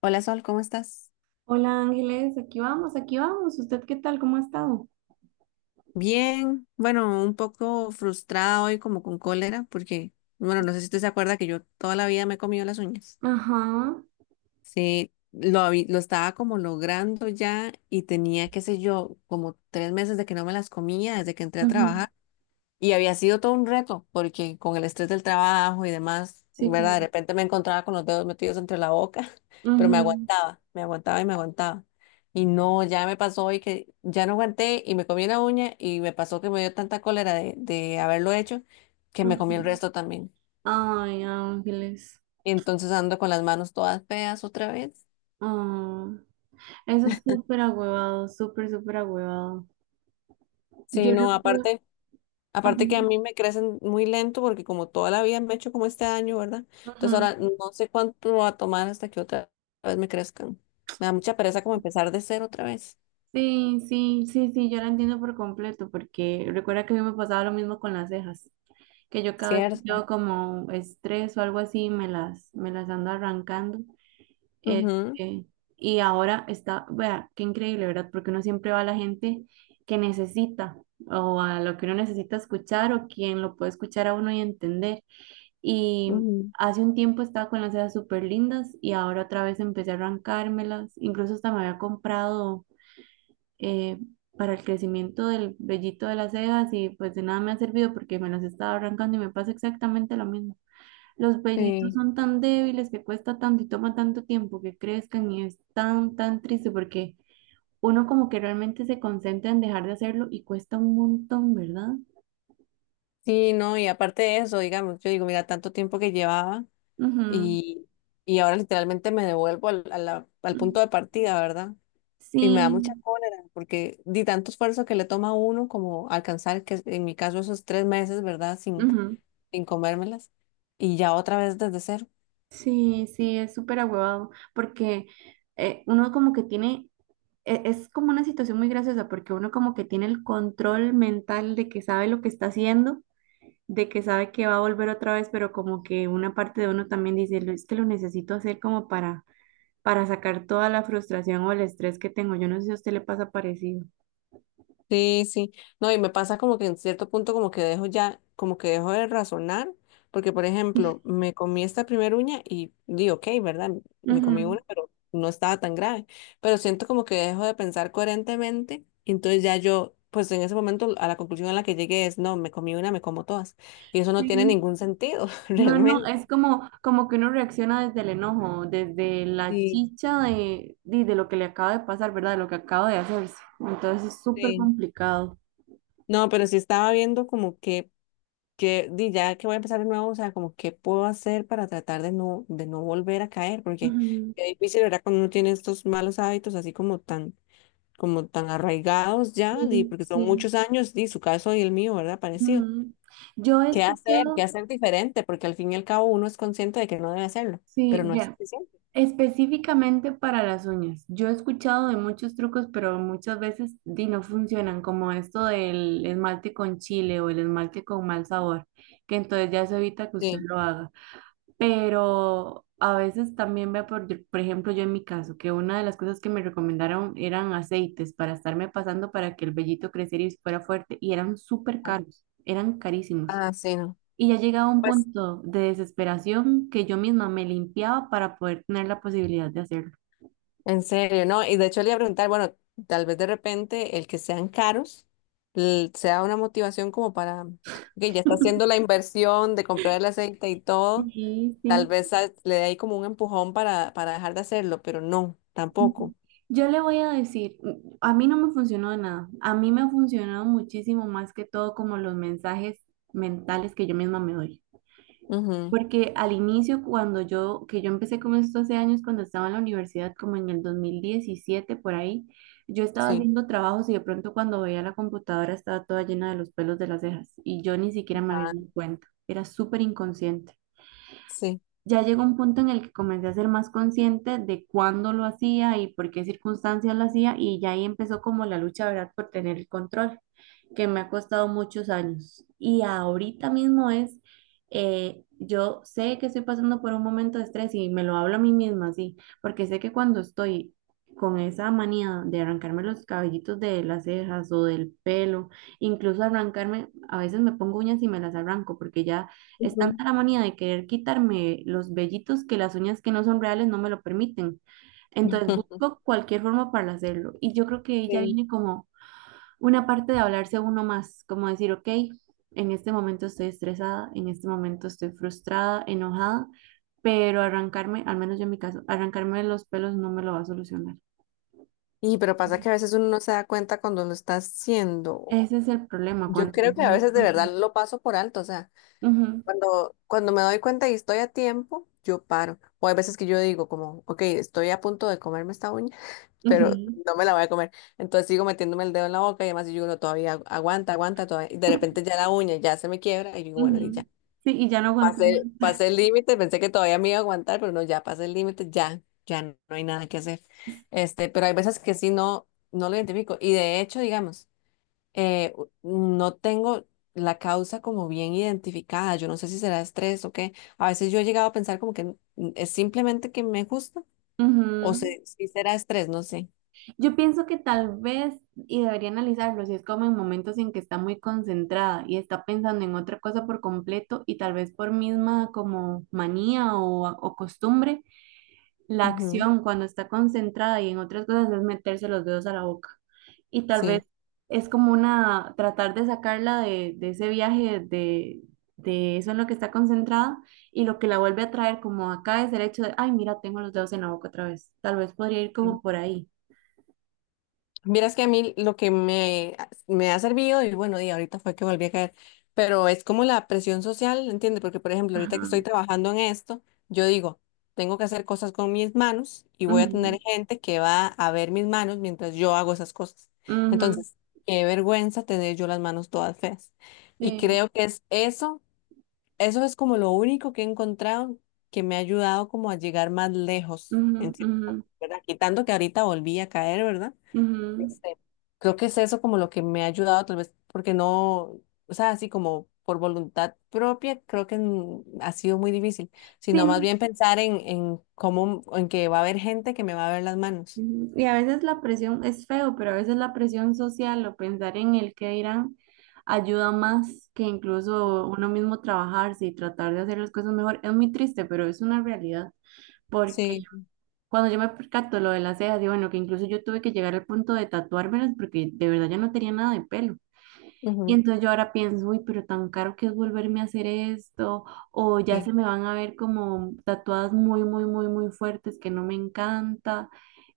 Hola Sol, ¿cómo estás? Hola Ángeles, aquí vamos, aquí vamos. ¿Usted qué tal? ¿Cómo ha estado? Bien, bueno, un poco frustrada hoy como con cólera porque, bueno, no sé si usted se acuerda que yo toda la vida me he comido las uñas. Ajá, Sí, lo estaba como logrando ya y tenía, qué sé yo, como tres meses de que no me las comía desde que entré a ajá, trabajar. Y había sido todo un reto, porque con el estrés del trabajo y demás, sí, ¿verdad? De claro. repente me encontraba con los dedos metidos entre la boca, pero me Ujú, aguantaba, me aguantaba. Y no, ya me pasó hoy que ya no aguanté y me comí la uña y me pasó que me dio tanta cólera de haberlo hecho que me comí el ujú. resto también. Ay, Ángeles. Y entonces ando con las manos todas feas otra vez. ah, Eso es súper agüevado, súper, súper agüevado. Sí, Yo no, recuerdo. aparte. Ajá, Aparte que a mí me crecen muy lento porque como toda la vida me he hecho como este año, ¿verdad? ajá. Entonces ahora no sé cuánto va a tomar hasta que otra vez me crezcan. Me da mucha pereza como empezar de cero otra vez. Sí, sí, sí, sí, yo la entiendo por completo, porque recuerda que a mí me pasaba lo mismo con las cejas, que yo cada vez que Cierto. tengo como estrés o algo así, me las ando arrancando. Ujú, Este, y ahora está, vea, qué increíble, ¿verdad? Porque uno siempre va a la gente que necesita o a lo que uno necesita escuchar o quien lo puede escuchar a uno y entender. Y ujú, hace un tiempo estaba con las cejas súper lindas y ahora otra vez empecé a arrancármelas. Incluso hasta me había comprado eh, para el crecimiento del vellito de las cejas y pues de nada me ha servido porque me las estaba arrancando y me pasa exactamente lo mismo. Los bailitos sí, son tan débiles que cuesta tanto y toma tanto tiempo que crezcan y es tan, tan triste porque uno como que realmente se concentra en dejar de hacerlo y cuesta un montón, ¿verdad? sí, no, y aparte de eso, digamos, yo digo, mira, tanto tiempo que llevaba Ujú. y, y ahora literalmente me devuelvo al Mm. punto de partida, ¿verdad? Y me da mucha Sí, cólera porque di tanto esfuerzo que le toma a uno como alcanzar, que en mi caso esos tres meses, ¿verdad? sin ujú. sin comérmelas y ya otra vez desde cero. Sí, sí, es súper ahuevado porque uno como que tiene, es como una situación muy graciosa porque uno como que tiene el control mental de que sabe lo que está haciendo, de que sabe que va a volver otra vez, pero como que una parte de uno también dice, es que lo necesito hacer como para sacar toda la frustración o el estrés que tengo". Yo no sé si a usted le pasa parecido. Sí, sí. No, y me pasa como que en cierto punto como que dejo ya, como que dejo de razonar, porque por ejemplo, me comí esta primera uña y di, ok, ¿verdad? Me comí Ujú, una, pero no estaba tan grave. Pero siento como que dejo de pensar coherentemente, y entonces ya yo, pues en ese momento a la conclusión a la que llegué es, no, me comí una, me como todas. Y eso no tiene sí. ningún sentido, No, no, es realmente. como, como que uno reacciona desde el enojo, desde la Sí, chicha de lo que le acaba de pasar, ¿verdad? De lo que acaba de hacerse. Entonces es súper sí. complicado. No, pero sí estaba viendo como que di, ya que voy a empezar de nuevo, o sea, como qué puedo hacer para tratar de no volver a caer, porque Ujú. qué difícil, ¿verdad? Cuando uno tiene estos malos hábitos así como tan arraigados ya, di, Sí, porque son sí. muchos años, di, su caso y el mío, ¿verdad? Parecido. Ujú. Yo he ¿Qué hacer? ¿Qué escuchado, hacer diferente? Porque al fin y al cabo uno es consciente de que no debe hacerlo, pero sí, no es vea, suficiente. específicamente para las uñas. Yo he escuchado de muchos trucos, pero muchas veces di, no funcionan, como esto del esmalte con chile o el esmalte con mal sabor, que entonces ya se evita que usted Sí. lo haga. Pero a veces también veo, por ejemplo, yo en mi caso, que una de las cosas que me recomendaron eran aceites para estarme pasando para que el vellito creciera y fuera fuerte, y eran súper Ah, caros, eran carísimos. ah, sí, no. Y ya llegaba a un Pues punto de desesperación que yo misma me limpiaba para poder tener la posibilidad de hacerlo. en serio, ¿no? Y de hecho le iba a preguntar, bueno, tal vez de repente el que sean caros sea una motivación como para, que ya está haciendo la inversión de comprar el aceite y todo, Sí, tal sí. vez le dé ahí como un empujón para dejar de hacerlo, pero no, tampoco. Yo le voy a decir, a mí no me funcionó de nada. A mí me ha funcionado muchísimo más que todo como los mensajes mentales que yo misma me doy. Ujú, Porque al inicio, que yo empecé con esto hace años, cuando estaba en la universidad, como en el 2017 por ahí, yo estaba sí. haciendo trabajos y de pronto cuando veía la computadora estaba toda llena de los pelos de las cejas y yo ni siquiera me había Ah, dado cuenta. Era súper inconsciente. sí. Ya llegó un punto en el que comencé a ser más consciente de cuándo lo hacía y por qué circunstancias lo hacía, y ya ahí empezó como la lucha, ¿verdad?, por tener el control, que me ha costado muchos años. Y ahorita mismo es, yo sé que estoy pasando por un momento de estrés y me lo hablo a mí misma, sí, porque sé que cuando estoy… con esa manía de arrancarme los cabellitos de las cejas o del pelo, incluso arrancarme, a veces me pongo uñas y me las arranco porque ya es Ujú. tanta la manía de querer quitarme los vellitos, que las uñas que no son reales no me lo permiten. Entonces busco cualquier forma para hacerlo. Y yo creo que ahí ya Sí. viene como una parte de hablarse a uno más, como decir, ok, en este momento estoy estresada, en este momento estoy frustrada, enojada, pero arrancarme, al menos yo en mi caso, arrancarme los pelos no me lo va a solucionar. Y pero pasa que a veces uno no se da cuenta cuando lo está haciendo. Ese es el problema Yo cuando creo uno que a no es veces de verdad consciente. lo paso por alto, o sea. Ujú, Cuando me doy cuenta y estoy a tiempo, yo paro. O hay veces que yo digo como, ok, estoy a punto de comerme esta uña, pero ujú, no me la voy a comer. Entonces sigo metiéndome el dedo en la boca y además yo digo, no, todavía aguanta, aguanta, todavía. Y de repente ya la uña ya se me quiebra y yo digo, bueno, y ujú. ya. Sí, y ya no continúa. Pasé el límite, pensé que todavía me iba a aguantar, pero no, ya pasé el límite, ya, ya no hay nada que hacer. Este, pero hay veces que sí no, no lo identifico. Y de hecho, digamos eh, u- no tengo la causa como bien identificada. Yo no sé si será estrés o qué. A veces yo he llegado a pensar como que es simplemente que me gusta o si será estrés, no sé. Yo pienso que tal vez, y debería analizarlo, si es como en momentos en que está muy concentrada y está pensando en otra cosa por completo y tal vez por misma como manía o costumbre, la Ujú, acción cuando está concentrada y en otras cosas es meterse los dedos a la boca. Y tal sí. vez es como una, tratar de sacarla de ese viaje de eso en lo que está concentrada, y lo que la vuelve a traer como acá es el hecho de, ay, mira, tengo los dedos en la boca otra vez. Tal vez podría ir como por ahí. Vieras que a mí lo que me ha servido, y bueno, y ahorita fue que volví a caer, pero es como la presión social, ¿entiendes? Porque, por ejemplo, ahorita que estoy Ajá. trabajando en esto, yo digo, tengo que hacer cosas con mis manos y voy a Ujú, tener gente que va a ver mis manos mientras yo hago esas cosas. ujú, Entonces, qué vergüenza tener yo las manos todas feas. Y sí, creo que es eso, eso es como lo único que he encontrado que me ha ayudado como a llegar más lejos, en ujú, cierto, ujú, punto, ¿verdad? Quitando que ahorita volví a caer, ¿verdad? ujú. Este, creo que es eso como lo que me ha ayudado, tal vez, porque no, o sea, así como por voluntad propia, creo que ha sido muy difícil, Sí, sino más no, bien pensar en cómo, en que va a haber gente que me va a ver las manos. ujú. Y a veces la presión es feo, pero a veces la presión social o pensar en el que dirán ayuda más que incluso uno mismo trabajarse y tratar de hacer las cosas mejor. Es muy triste, pero es una realidad. Porque Sí, cuando yo me percato lo de las cejas, digo, bueno, que incluso yo tuve que llegar al punto de tatuármelas porque de verdad ya no tenía nada de pelo. Y ujú, entonces yo ahora pienso, uy, pero tan caro que es volverme a hacer esto, o ya sí, se me van a ver como tatuadas muy, muy, muy, muy fuertes, que no me encanta.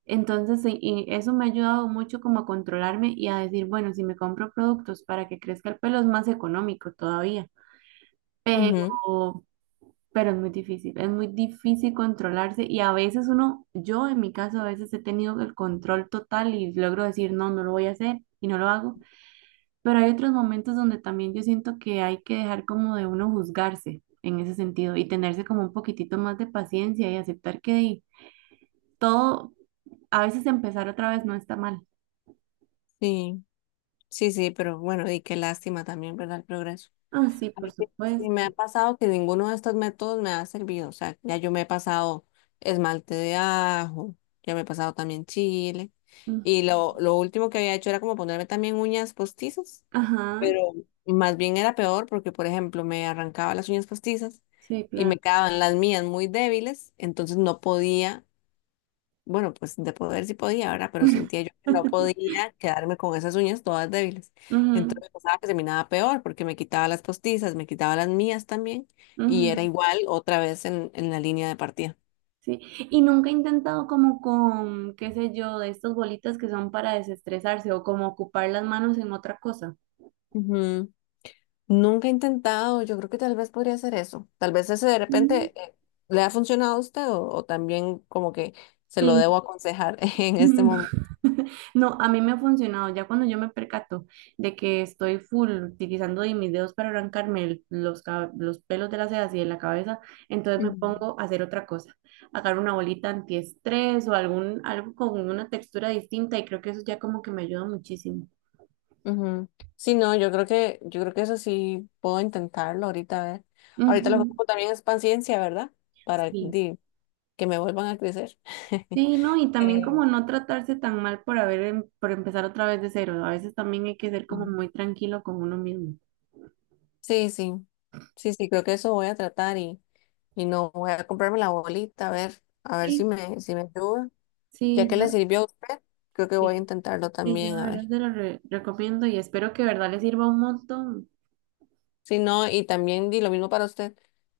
Entonces, sí, y eso me ha ayudado mucho como a controlarme y a decir, bueno, si me compro productos para que crezca el pelo es más económico todavía, ujú, pero, pero es muy difícil controlarse, y a veces uno, yo en mi caso, a veces he tenido el control total y logro decir, no, no lo voy a hacer y no lo hago, pero hay otros momentos donde también yo siento que hay que dejar como de uno juzgarse en ese sentido y tenerse como un poquitito más de paciencia y aceptar que di, todo, a veces empezar otra vez no está mal. sí, sí, sí, pero bueno, y qué lástima también, ¿verdad? El progreso. Ah, sí, A por mí sí me supuesto. ha pasado que ninguno de estos métodos me ha servido. O sea, ya yo me he pasado esmalte de ajo, ya me he pasado también chile. Mm. Y lo último que había hecho era como ponerme también uñas postizas, Ajá, pero más bien era peor porque, por ejemplo, me arrancaba las uñas postizas sí, y me claro. quedaban las mías muy débiles, entonces no podía. Bueno, pues de poder sí podía, ¿verdad? Pero sentía yo que no podía quedarme con esas uñas todas débiles. Ujú, Entonces pensaba que se miraba peor porque me quitaba las postizas, me quitaba las mías también y era ujú. igual otra vez en la línea de partida. Sí, y nunca he intentado como con, qué sé yo, de estas bolitas que son para desestresarse o como ocupar las manos en otra cosa. Ujú. Nunca he intentado, yo creo que tal vez podría hacer eso. Tal vez ese de Mm. repente le ha funcionado a usted o también como que se lo Sí. debo aconsejar en este momento. No, a mí me ha funcionado. Ya cuando yo me percato de que estoy full utilizando de mis dedos para arrancarme los pelos de las cejas y de la cabeza, entonces me Ujú. pongo a hacer otra cosa. Agarro una bolita antiestrés algo con una textura distinta, y creo que eso ya como que me ayuda muchísimo. Ujú. Sí, no, yo creo que eso sí puedo intentarlo ahorita, a ver. Ahorita lo que Ujú. ocupo también es paciencia, ¿verdad? Para Sí. di, que me vuelvan a crecer. Sí, no, y también Eh, como no tratarse tan mal por por empezar otra vez de cero. A veces también hay que ser como mm. muy tranquilo con uno mismo. Sí, sí, sí, sí, creo que eso voy a tratar y no voy a comprarme la bolita, a ver si Sí, me, si me ayuda. Ya sí, que yo, le sirvió a usted, creo que voy a sí. intentarlo Sí, yo también, a de verdad ver. se lo recomiendo y espero que de verdad les sirva un montón. Sí, no, y también di lo mismo para usted.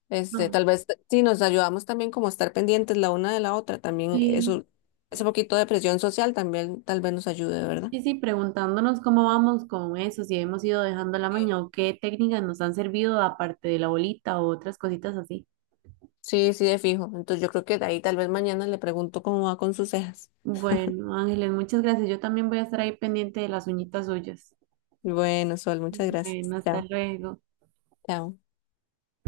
Este, No, tal vez si nos ayudamos también como a estar pendientes la una de la otra, también sí, eso, ese poquito de presión social también tal vez nos ayude, ¿verdad? sí, sí, preguntándonos cómo vamos con eso, si hemos ido dejando la Sí. maña o qué técnicas nos han servido aparte de la bolita o otras cositas así. Sí, sí, de fijo. Entonces yo creo que de ahí tal vez mañana le pregunto cómo va con sus cejas. Bueno, Ángeles, muchas gracias. Yo también voy a estar ahí pendiente de las uñitas suyas. Bueno, Sol, muchas gracias. Bueno, hasta Chao, luego. chao.